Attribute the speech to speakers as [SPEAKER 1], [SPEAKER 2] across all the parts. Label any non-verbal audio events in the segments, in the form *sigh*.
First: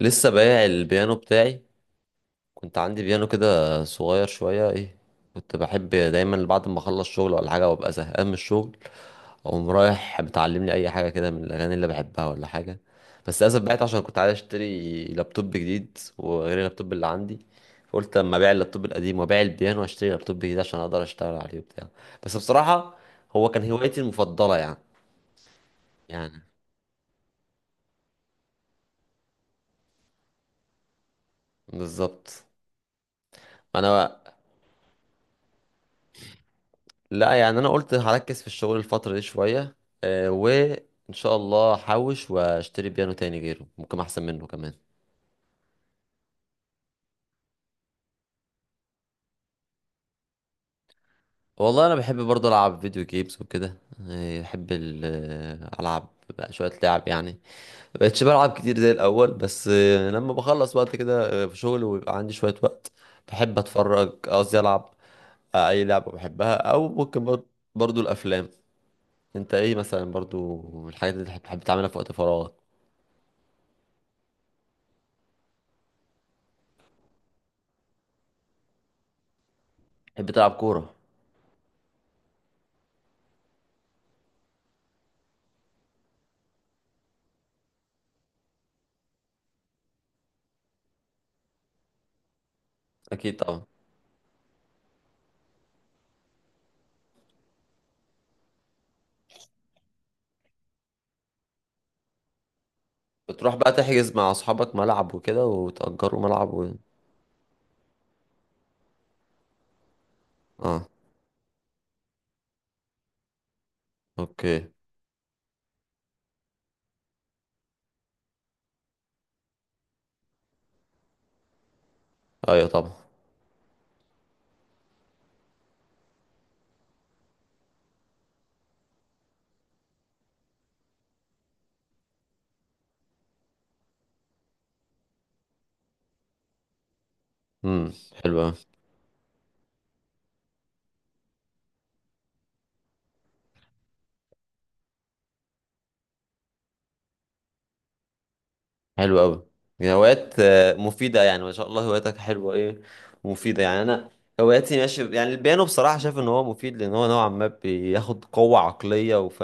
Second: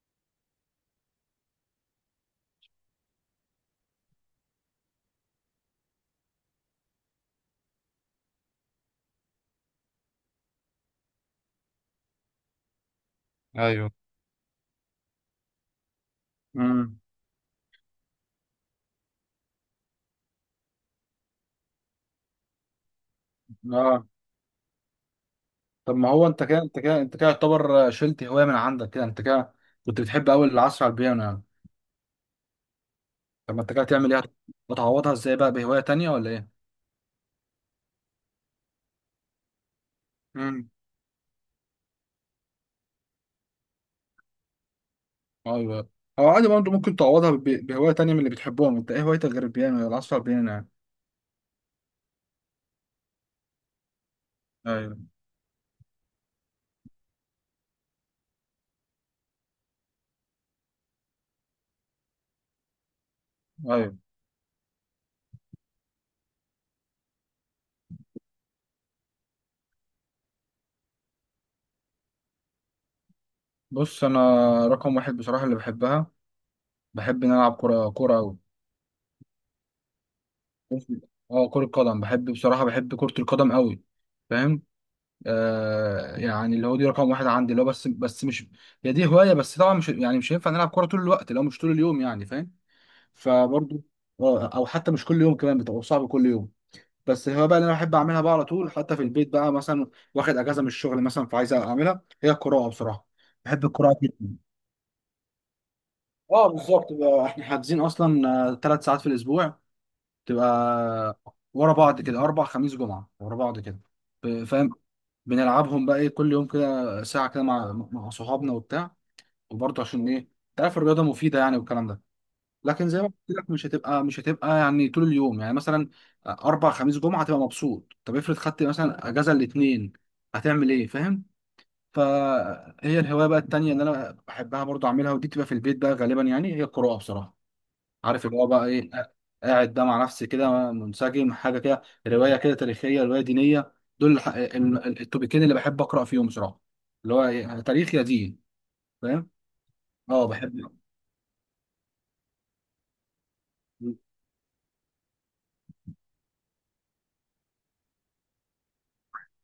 [SPEAKER 1] لسه بايع البيانو بتاعي. كنت عندي بيانو كده صغير شوية، ايه، كنت بحب دايما بعد ما اخلص شغل ولا حاجة وابقى زهقان من الشغل، اقوم رايح متعلم لي اي حاجة كده من الاغاني اللي بحبها ولا حاجة. بس للاسف بعت
[SPEAKER 2] ايوه.
[SPEAKER 1] عشان كنت عايز اشتري لابتوب جديد وغير اللابتوب
[SPEAKER 2] امم
[SPEAKER 1] اللي عندي. فقلت اما ابيع اللابتوب القديم وابيع البيانو واشتري لابتوب جديد عشان اقدر اشتغل عليه وبتاع. بس بصراحة هو كان هوايتي
[SPEAKER 2] اه،
[SPEAKER 1] المفضلة يعني.
[SPEAKER 2] طب ما هو
[SPEAKER 1] يعني،
[SPEAKER 2] انت كده يعتبر شلت هوايه من عندك كده، انت كده كنت بتحب قوي العصر على البيانو يعني؟
[SPEAKER 1] بالظبط.
[SPEAKER 2] طب ما انت كده تعمل
[SPEAKER 1] انا.
[SPEAKER 2] ايه؟ هتعوضها ازاي بقى بهوايه تانية ولا ايه؟
[SPEAKER 1] لا يعني انا قلت هركز في الشغل الفترة دي شوية.
[SPEAKER 2] امم
[SPEAKER 1] وان شاء الله هحوش واشتري بيانو تاني غيره ممكن احسن منه كمان.
[SPEAKER 2] ايوه، او عادي برضه ممكن تعوضها بهوايه تانية من اللي بتحبهم انت. ايه هوايتك غير البيانو ولا العصر على البيانو يعني؟
[SPEAKER 1] والله انا بحب برضه العب فيديو جيمز وكده، بحب
[SPEAKER 2] ايوه
[SPEAKER 1] العب بقى شوية لعب يعني. مبقتش بلعب كتير زي الاول، بس لما بخلص وقت كده، في شغل ويبقى عندي شوية وقت بحب
[SPEAKER 2] ايوه.
[SPEAKER 1] اتفرج، قصدي العب اي لعبة بحبها، او ممكن برضه الافلام. انت ايه مثلا برضه الحاجات اللي بتحب تعملها في وقت فراغك؟
[SPEAKER 2] بص انا، رقم واحد بصراحه اللي بحبها، بحب ان أنا العب كوره قوي.
[SPEAKER 1] بتحب تلعب كورة؟
[SPEAKER 2] اه، كره قدم. بحب بصراحه بحب كره القدم قوي. فاهم؟ يعني اللي هو دي رقم واحد عندي، اللي هو بس مش، هي دي هوايه. بس طبعا مش يعني مش هينفع نلعب كوره طول الوقت لو مش طول اليوم يعني. فاهم؟
[SPEAKER 1] اكيد طبعا.
[SPEAKER 2] فبرضو او حتى مش كل يوم كمان، بتبقى صعب كل يوم. بس الهوايه بقى اللي انا بحب اعملها بقى على طول حتى في البيت بقى، مثلا واخد اجازه من الشغل مثلا فعايز اعملها، هي القراءه بصراحه.
[SPEAKER 1] بتروح
[SPEAKER 2] بحب
[SPEAKER 1] بقى
[SPEAKER 2] القراءه
[SPEAKER 1] تحجز مع
[SPEAKER 2] جدا.
[SPEAKER 1] اصحابك ملعب وكده وتأجروا
[SPEAKER 2] اه
[SPEAKER 1] ملعب و...
[SPEAKER 2] بالظبط، بقى احنا حاجزين اصلا ثلاث ساعات في الاسبوع،
[SPEAKER 1] اه.
[SPEAKER 2] تبقى ورا بعض كده، اربع خميس جمعه ورا بعض كده.
[SPEAKER 1] اوكي.
[SPEAKER 2] فاهم؟ بنلعبهم بقى ايه، كل يوم كده ساعه كده مع صحابنا وبتاع. وبرضه عشان ايه، انت عارف الرياضه مفيده يعني والكلام ده.
[SPEAKER 1] ايوه
[SPEAKER 2] لكن
[SPEAKER 1] طبعا.
[SPEAKER 2] زي ما قلت لك مش هتبقى يعني طول اليوم يعني. مثلا اربع خميس جمعه هتبقى مبسوط، طب افرض خدت مثلا اجازه الاثنين، هتعمل ايه؟ فاهم؟ فهي الهوايه بقى التانيه اللي انا بحبها برضه اعملها، ودي بتبقى في البيت بقى غالبا، يعني هي القراءه بصراحه.
[SPEAKER 1] امم.
[SPEAKER 2] عارف
[SPEAKER 1] حلو
[SPEAKER 2] اللي هو
[SPEAKER 1] قوي.
[SPEAKER 2] بقى ايه، قاعد بقى مع نفسي كده منسجم حاجه كده، روايه كده تاريخيه، روايه دينيه. دول التوبيكين اللي بحب اقرا فيهم بصراحه، اللي هو إيه، تاريخ يا دين.
[SPEAKER 1] حلو
[SPEAKER 2] فاهم؟
[SPEAKER 1] قوي.
[SPEAKER 2] اه
[SPEAKER 1] هوايات
[SPEAKER 2] بحب.
[SPEAKER 1] مفيدة يعني، ما شاء الله هواياتك حلوة، ايه، مفيدة يعني. انا هواياتي ماشي يعني. البيانو بصراحة شايف ان هو مفيد لان هو نوعا ما بياخد قوة عقلية وف...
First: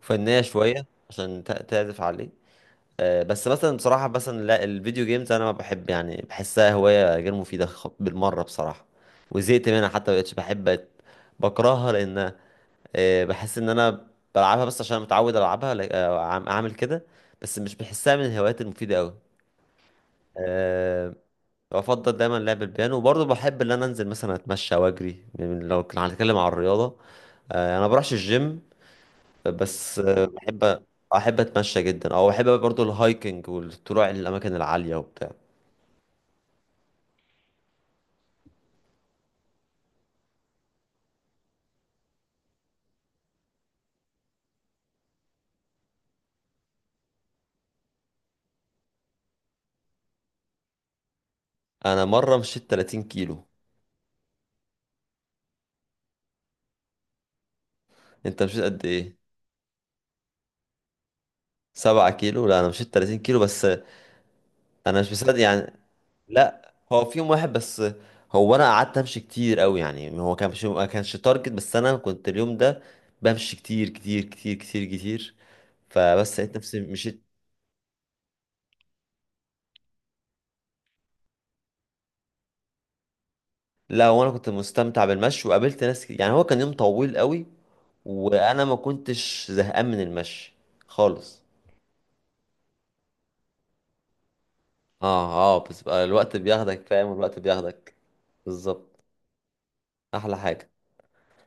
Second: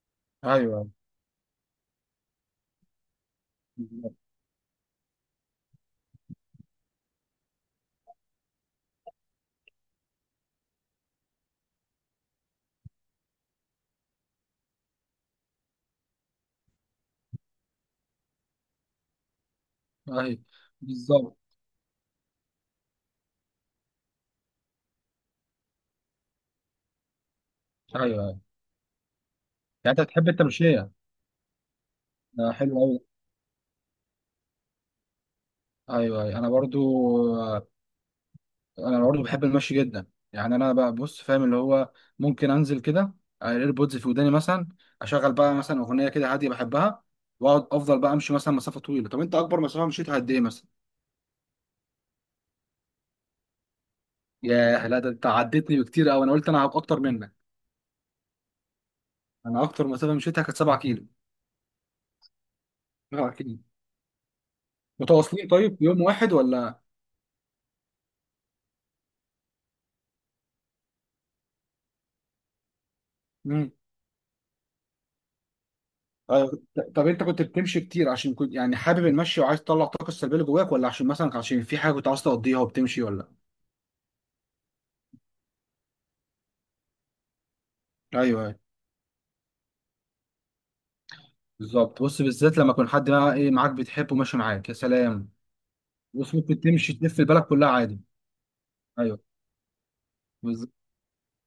[SPEAKER 1] وفنية شوية
[SPEAKER 2] ايوه
[SPEAKER 1] عشان تعزف عليه. بس مثلا بصراحة
[SPEAKER 2] بالظبط.
[SPEAKER 1] مثلا لا، الفيديو جيمز أنا ما بحب، يعني بحسها هواية غير مفيدة بالمرة بصراحة. وزهقت منها، حتى مبقتش بحب، بقت بكرهها، لأن بحس إن أنا بلعبها بس عشان متعود ألعبها أعمل كده. بس مش بحسها من الهوايات المفيدة أوي.
[SPEAKER 2] ايوه
[SPEAKER 1] أه.
[SPEAKER 2] بالظبط.
[SPEAKER 1] بفضل دايما لعب البيانو، وبرضه بحب إن أنا أنزل مثلا أتمشى وأجري لو كنا هنتكلم عن الرياضة، أه أنا ما
[SPEAKER 2] ايوه
[SPEAKER 1] بروحش
[SPEAKER 2] أيوه.
[SPEAKER 1] الجيم،
[SPEAKER 2] يعني
[SPEAKER 1] بس
[SPEAKER 2] انت بتحب
[SPEAKER 1] بحب
[SPEAKER 2] التمشيه؟
[SPEAKER 1] احب اتمشى جدا، او احب
[SPEAKER 2] حلو
[SPEAKER 1] برضو
[SPEAKER 2] قوي.
[SPEAKER 1] الهايكنج والطلوع للاماكن العاليه وبتاع.
[SPEAKER 2] ايوه أيوة. انا برضو، انا برضه بحب المشي جدا. يعني انا بقى بص، فاهم اللي هو ممكن انزل كده، الايربودز في وداني مثلا، اشغل بقى مثلا اغنيه كده هاديه بحبها، واقعد افضل بقى امشي مثلا مسافه طويله. طب انت اكبر مسافه مشيتها قد ايه مثلا؟
[SPEAKER 1] انا مره مشيت 30 كيلو.
[SPEAKER 2] ياه، لا ده انت عدتني بكتير قوي. انا قلت انا هبقى اكتر منك.
[SPEAKER 1] انت مشيت قد ايه؟
[SPEAKER 2] انا اكتر مسافه مشيتها كانت 7 كيلو.
[SPEAKER 1] 7 كيلو؟ لا انا مشيت 30
[SPEAKER 2] 7
[SPEAKER 1] كيلو
[SPEAKER 2] كيلو
[SPEAKER 1] بس. انا مش مصدق
[SPEAKER 2] متواصلين؟
[SPEAKER 1] يعني.
[SPEAKER 2] طيب يوم واحد
[SPEAKER 1] لا
[SPEAKER 2] ولا؟
[SPEAKER 1] هو في يوم واحد بس. هو انا قعدت امشي كتير قوي يعني، هو كان مش، ما كانش تارجت، بس انا كنت اليوم ده بمشي
[SPEAKER 2] امم
[SPEAKER 1] كتير، فبس
[SPEAKER 2] ايوه.
[SPEAKER 1] لقيت نفسي
[SPEAKER 2] طب انت
[SPEAKER 1] مشيت.
[SPEAKER 2] كنت بتمشي كتير عشان كنت يعني حابب المشي وعايز تطلع الطاقه السلبيه اللي جواك، ولا عشان مثلا، عشان في حاجه كنت عايز تقضيها وبتمشي ولا؟
[SPEAKER 1] لا وانا كنت مستمتع بالمشي وقابلت ناس كتير. يعني هو كان يوم طويل قوي
[SPEAKER 2] ايوه
[SPEAKER 1] وانا ما كنتش زهقان من المشي خالص.
[SPEAKER 2] بالظبط. بص، بالذات لما يكون حد بقى ايه معاك بتحبه ماشي معاك يا سلام.
[SPEAKER 1] اه اه، بس بقى
[SPEAKER 2] بص
[SPEAKER 1] الوقت
[SPEAKER 2] ممكن
[SPEAKER 1] بياخدك،
[SPEAKER 2] تمشي
[SPEAKER 1] فاهم،
[SPEAKER 2] تلف
[SPEAKER 1] الوقت
[SPEAKER 2] البلد كلها
[SPEAKER 1] بياخدك.
[SPEAKER 2] عادي.
[SPEAKER 1] بالظبط،
[SPEAKER 2] ايوه
[SPEAKER 1] احلى حاجه.
[SPEAKER 2] بالظبط.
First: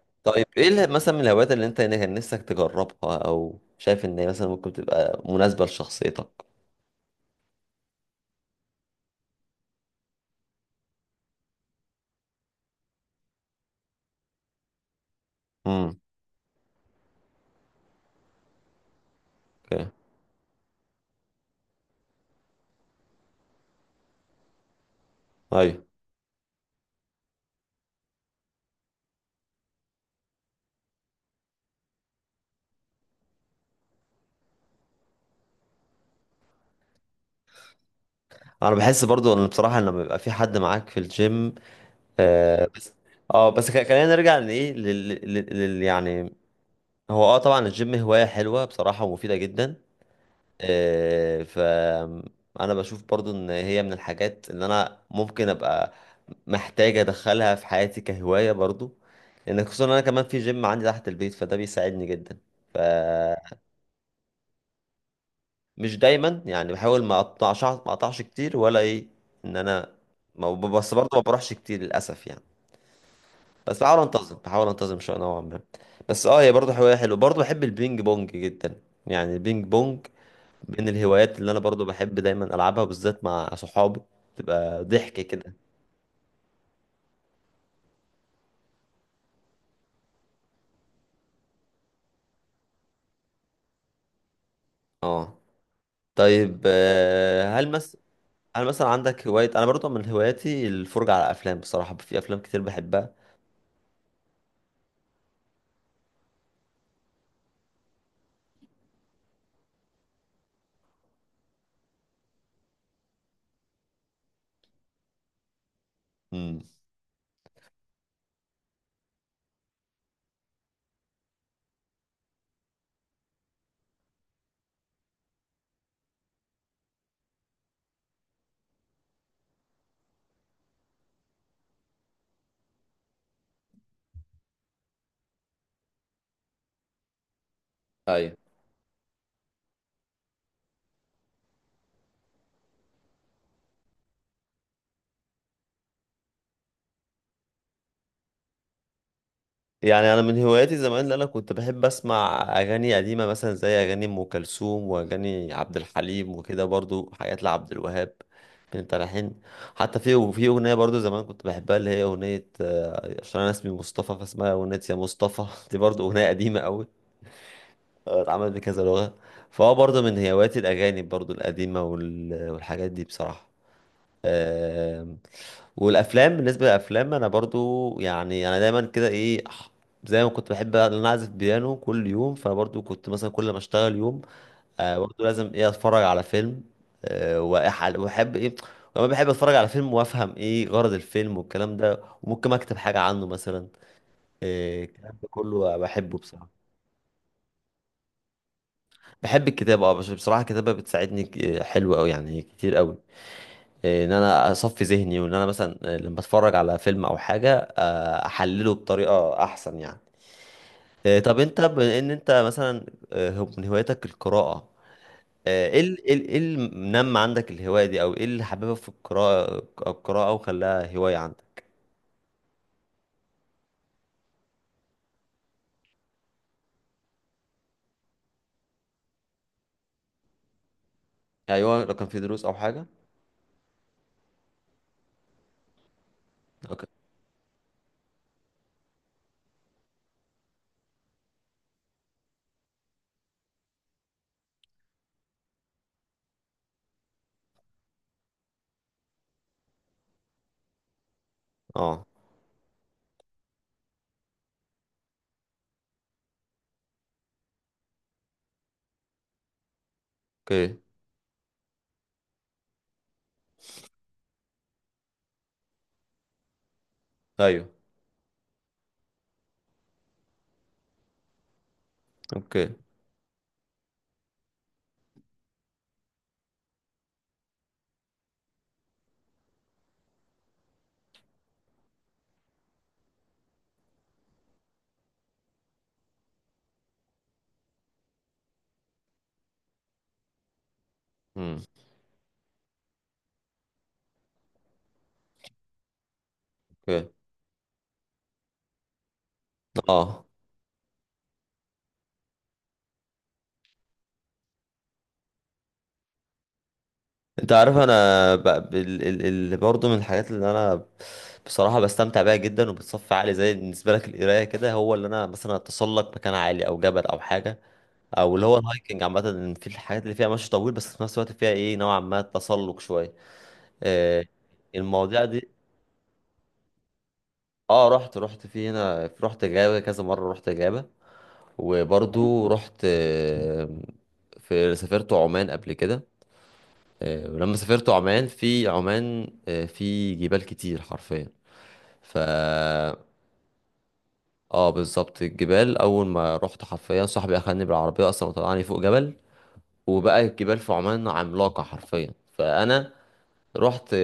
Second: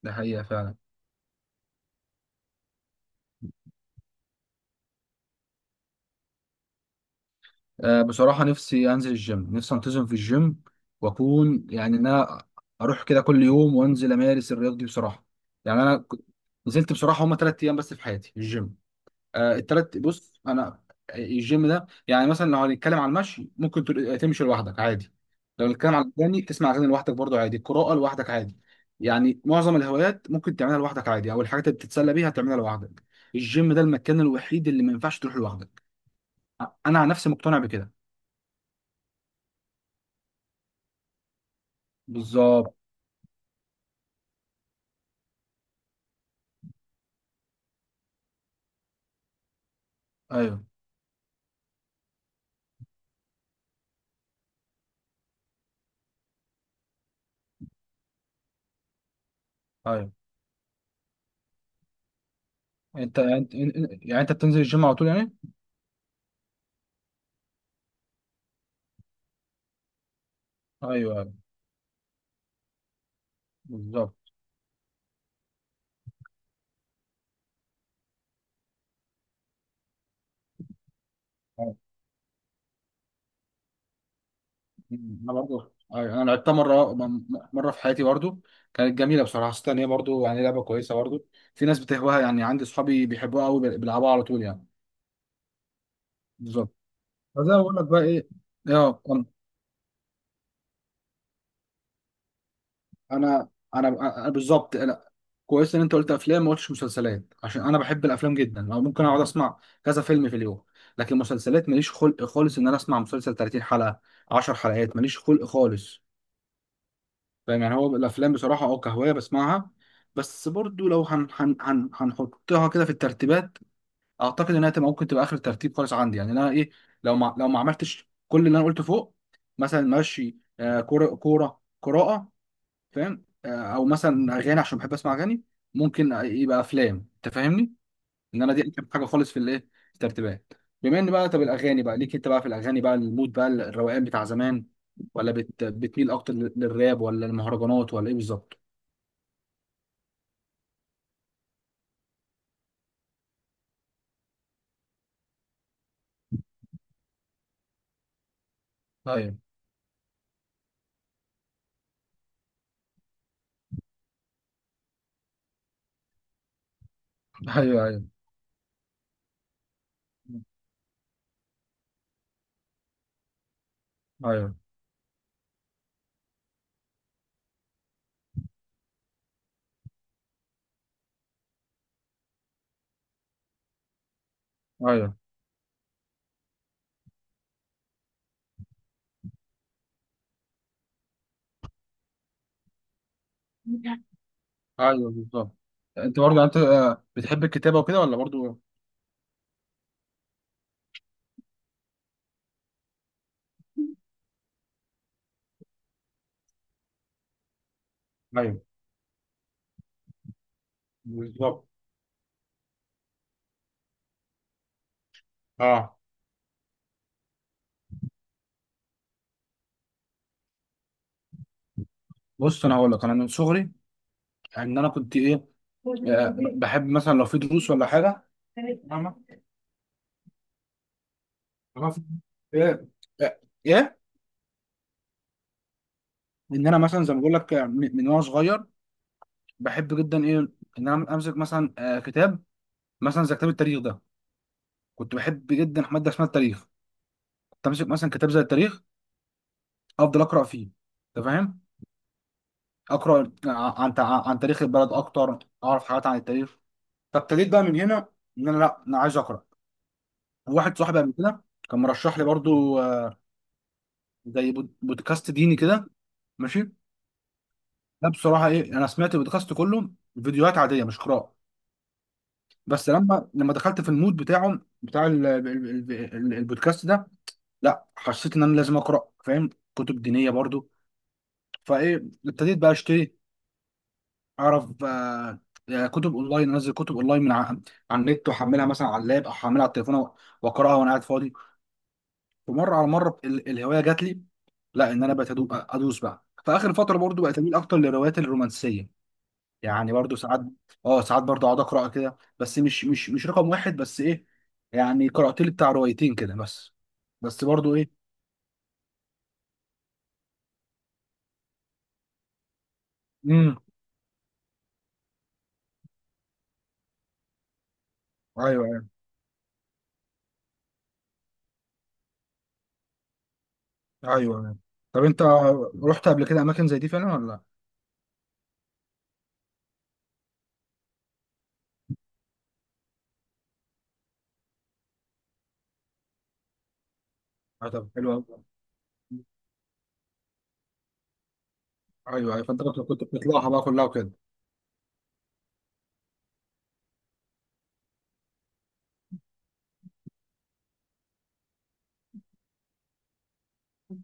[SPEAKER 2] ده حقيقه
[SPEAKER 1] طيب ايه
[SPEAKER 2] فعلا.
[SPEAKER 1] مثلا من الهوايات اللي انت كان نفسك تجربها او شايف ان هي مثلا ممكن تبقى مناسبه لشخصيتك؟
[SPEAKER 2] آه بصراحه نفسي انزل الجيم، نفسي انتظم في الجيم واكون يعني ان انا اروح كده كل يوم وانزل امارس الرياضه دي بصراحه. يعني انا
[SPEAKER 1] امم.
[SPEAKER 2] نزلت بصراحه هما ثلاث ايام بس في حياتي الجيم. آه
[SPEAKER 1] اوكي.
[SPEAKER 2] التلات. بص انا الجيم ده يعني، مثلا لو هنتكلم على المشي ممكن تمشي لوحدك عادي، لو
[SPEAKER 1] ايوه.
[SPEAKER 2] هنتكلم على الاغاني تسمع اغاني لوحدك برضو عادي، القراءه لوحدك عادي. يعني معظم الهوايات ممكن تعملها لوحدك عادي، او الحاجات اللي بتتسلى بيها تعملها لوحدك. الجيم ده المكان الوحيد اللي ما ينفعش تروح لوحدك. انا عن نفسي مقتنع بكده.
[SPEAKER 1] انا بحس برضو ان بصراحه لما بيبقى في حد معاك في الجيم، آه
[SPEAKER 2] بالظبط.
[SPEAKER 1] بس، اه بس، خلينا نرجع لايه، يعني هو اه طبعا الجيم هوايه حلوه بصراحه ومفيده جدا،
[SPEAKER 2] ايوه
[SPEAKER 1] فأنا بشوف برضو إن هي من الحاجات اللي أنا ممكن أبقى محتاج أدخلها في حياتي كهواية برضو، لأن خصوصا إن أنا
[SPEAKER 2] ايوه.
[SPEAKER 1] كمان في جيم عندي تحت البيت فده بيساعدني جدا.
[SPEAKER 2] انت
[SPEAKER 1] فمش
[SPEAKER 2] يعني انت بتنزل الجيم على طول يعني؟
[SPEAKER 1] دايما يعني، بحاول ما أقطعش كتير ولا إيه، إن أنا ما ب- بس
[SPEAKER 2] ايوه
[SPEAKER 1] برضو ما
[SPEAKER 2] ايوه
[SPEAKER 1] بروحش كتير للأسف يعني. بس بحاول
[SPEAKER 2] بالظبط.
[SPEAKER 1] أنتظم بحاول أنتظم شوية نوعا ما. بس أه هي برضو هواية حلوة، برضو بحب البينج بونج جدا يعني. البينج بونج من الهوايات اللي انا برضو بحب دايما العبها بالذات مع صحابي، تبقى ضحك
[SPEAKER 2] انا
[SPEAKER 1] كده.
[SPEAKER 2] برضو أيوة، انا لعبتها مره، مره في حياتي برضو. كانت جميله بصراحه. حسيت ان هي برضو يعني لعبه كويسه برضو. في ناس بتهواها يعني، عندي صحابي بيحبوها قوي بيلعبوها على طول يعني.
[SPEAKER 1] اه. طيب
[SPEAKER 2] بالظبط. فزي ما
[SPEAKER 1] هل
[SPEAKER 2] بقول لك
[SPEAKER 1] مثلا،
[SPEAKER 2] بقى ايه.
[SPEAKER 1] هل مثلا
[SPEAKER 2] اه انا
[SPEAKER 1] عندك هواية؟ انا برضو من هواياتي الفرجة على افلام، بصراحة في افلام كتير بحبها.
[SPEAKER 2] انا انا أنا بالظبط انا، كويس ان انت قلت افلام ما قلتش مسلسلات، عشان انا بحب الافلام جدا، او ممكن اقعد اسمع كذا فيلم في اليوم. لكن مسلسلات ماليش خلق خالص ان انا اسمع مسلسل 30 حلقه، 10 حلقات ماليش خلق خالص.
[SPEAKER 1] امم.
[SPEAKER 2] فاهم يعني. هو الافلام بصراحه اه كهوايه بسمعها، بس برضو لو هن هن هن هنحطها كده في الترتيبات، اعتقد انها تبقى ممكن تبقى اخر ترتيب خالص عندي يعني. انا ايه، لو ما عملتش كل اللي انا قلته فوق، مثلا ماشي آه، كوره، قراءه. فاهم آه، او مثلا اغاني عشان بحب اسمع اغاني، ممكن يبقى افلام. انت فاهمني،
[SPEAKER 1] ايوه.
[SPEAKER 2] ان انا دي اخر حاجه خالص في الايه، في الترتيبات. بما ان بقى، طب الاغاني بقى ليك انت بقى، في الاغاني بقى المود بقى الروقان بتاع زمان، ولا بتميل اكتر للراب ولا المهرجانات ولا ايه بالظبط؟
[SPEAKER 1] يعني انا من هواياتي زمان اللي انا كنت بحب اسمع اغاني قديمه مثلا زي اغاني ام كلثوم واغاني عبد الحليم وكده، برضو حاجات لعبد الوهاب من
[SPEAKER 2] ايوه
[SPEAKER 1] التلحين. حتى في وفي اغنيه برضو زمان كنت بحبها اللي هي اغنيه عشان انا اسمي مصطفى فاسمها اغنيه يا مصطفى *laughs* دي برضو اغنيه قديمه قوي،
[SPEAKER 2] ايوه ايوه
[SPEAKER 1] اتعملت بكذا لغه. فهو برضو من هواياتي الاغاني برضو القديمه والحاجات دي بصراحه.
[SPEAKER 2] ايوه
[SPEAKER 1] آمم. والافلام، بالنسبه للافلام انا برضو يعني انا دايما كده ايه، زي ما كنت بحب بقى ان انا اعزف بيانو كل يوم، فبرضو كنت مثلا كل ما اشتغل يوم آه
[SPEAKER 2] ايوه.
[SPEAKER 1] برضو لازم ايه اتفرج على فيلم، آه واحب ايه كمان، بحب اتفرج على فيلم وافهم ايه غرض الفيلم والكلام ده وممكن اكتب حاجه عنه مثلا.
[SPEAKER 2] *laughs* ايوه
[SPEAKER 1] الكلام ده
[SPEAKER 2] بالظبط.
[SPEAKER 1] كله بحبه
[SPEAKER 2] انت برضه يعني
[SPEAKER 1] بصراحه.
[SPEAKER 2] انت، بتحب الكتابه وكده ولا برضه؟
[SPEAKER 1] بحب الكتابه اه، بس بصراحه الكتابه بتساعدني حلوه قوي يعني، كتير قوي ان انا اصفي ذهني وان انا مثلا لما اتفرج على فيلم او حاجه
[SPEAKER 2] ايوه
[SPEAKER 1] احلله بطريقه احسن يعني. طب انت
[SPEAKER 2] بالظبط.
[SPEAKER 1] بما ان انت مثلا من هواياتك القراءه، ايه
[SPEAKER 2] اه.
[SPEAKER 1] ايه ال- إيه اللي منمى عندك الهوايه دي او ايه اللي حببك في القراءه، القراءه وخلاها هوايه عندك؟
[SPEAKER 2] بص انا هقول لك، انا من صغري ان انا كنت ايه، بحب مثلا لو في دروس ولا حاجه. *laughs* فاهمه.
[SPEAKER 1] ايوه
[SPEAKER 2] انا
[SPEAKER 1] لو
[SPEAKER 2] في
[SPEAKER 1] كان في دروس او حاجه.
[SPEAKER 2] ايه، ايه ان انا
[SPEAKER 1] اوكي.
[SPEAKER 2] مثلا زي ما بقول لك من وانا صغير، بحب جدا ايه، ان انا امسك مثلا كتاب، مثلا زي كتاب التاريخ ده. كنت بحب جدا ماده اسمها التاريخ. كنت امسك مثلا كتاب زي التاريخ، افضل اقرا فيه. انت فاهم؟
[SPEAKER 1] اه.
[SPEAKER 2] اقرا عن تاريخ البلد اكتر، اعرف حاجات عن التاريخ. فابتديت بقى من هنا، ان انا لا انا عايز اقرا. واحد
[SPEAKER 1] اوكي.
[SPEAKER 2] صاحبي قبل كده كان مرشح لي برضو زي بودكاست ديني كده، ماشي.
[SPEAKER 1] ايوه.
[SPEAKER 2] ده بصراحه ايه، انا سمعت البودكاست كله، فيديوهات عاديه مش قراءه.
[SPEAKER 1] اوكي.
[SPEAKER 2] بس لما دخلت في المود بتاعه بتاع ال- البودكاست ده، لا حسيت ان انا لازم اقرا. فاهم؟ كتب دينيه برضو. فايه ابتديت بقى اشتري، اعرف كتب اونلاين، انزل كتب اونلاين على النت، واحملها مثلا على اللاب، او احملها على التليفون واقراها وانا قاعد فاضي.
[SPEAKER 1] امم.
[SPEAKER 2] ومره على مره ال- الهوايه جات لي. لا ان انا بقيت ادوس بقى. فاخر فتره
[SPEAKER 1] اوكي.
[SPEAKER 2] برضو بقيت اميل اكتر للروايات الرومانسيه. يعني برضو
[SPEAKER 1] اه.
[SPEAKER 2] ساعات، اه ساعات برضو اقعد اقرا كده، بس مش رقم واحد بس. ايه يعني، قرات لي بتاع روايتين كده بس. بس
[SPEAKER 1] انت
[SPEAKER 2] برضو
[SPEAKER 1] عارف
[SPEAKER 2] ايه.
[SPEAKER 1] انا ب... ال... ال... ال... برضه من الحاجات اللي انا بصراحه بستمتع بيها جدا وبتصفي عالي، زي
[SPEAKER 2] امم
[SPEAKER 1] بالنسبه لك القرايه كده، هو اللي انا مثلا اتسلق مكان عالي او جبل او حاجه، او اللي هو
[SPEAKER 2] ايوه ايوه
[SPEAKER 1] الهايكنج عامه، ان في الحاجات اللي فيها مشي طويل بس في نفس الوقت فيها ايه نوعا ما تسلق شويه،
[SPEAKER 2] ايوه
[SPEAKER 1] آه
[SPEAKER 2] أيوة. طب انت
[SPEAKER 1] المواضيع دي.
[SPEAKER 2] رحت قبل كده اماكن زي دي فعلا ولا لا؟
[SPEAKER 1] اه رحت، رحت في هنا رحت جابه كذا مره، رحت جابه وبرضه رحت في سافرت عمان قبل كده، ولما
[SPEAKER 2] آه
[SPEAKER 1] سافرت
[SPEAKER 2] طب حلو
[SPEAKER 1] عمان
[SPEAKER 2] قوي.
[SPEAKER 1] في عمان في جبال كتير حرفيا. ف
[SPEAKER 2] ايوه ايوه. فانت كنت بتطلعها بقى كلها وكده.
[SPEAKER 1] اه بالظبط، الجبال اول ما رحت حرفيا صاحبي اخدني بالعربيه اصلا وطلعني فوق جبل، وبقى الجبال في عمان عملاقه حرفيا، فانا رحت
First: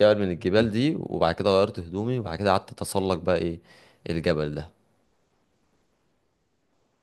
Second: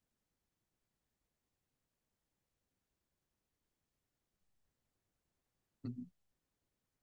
[SPEAKER 1] جبل من الجبال دي وبعد كده غيرت هدومي وبعد كده قعدت اتسلق بقى ايه الجبل ده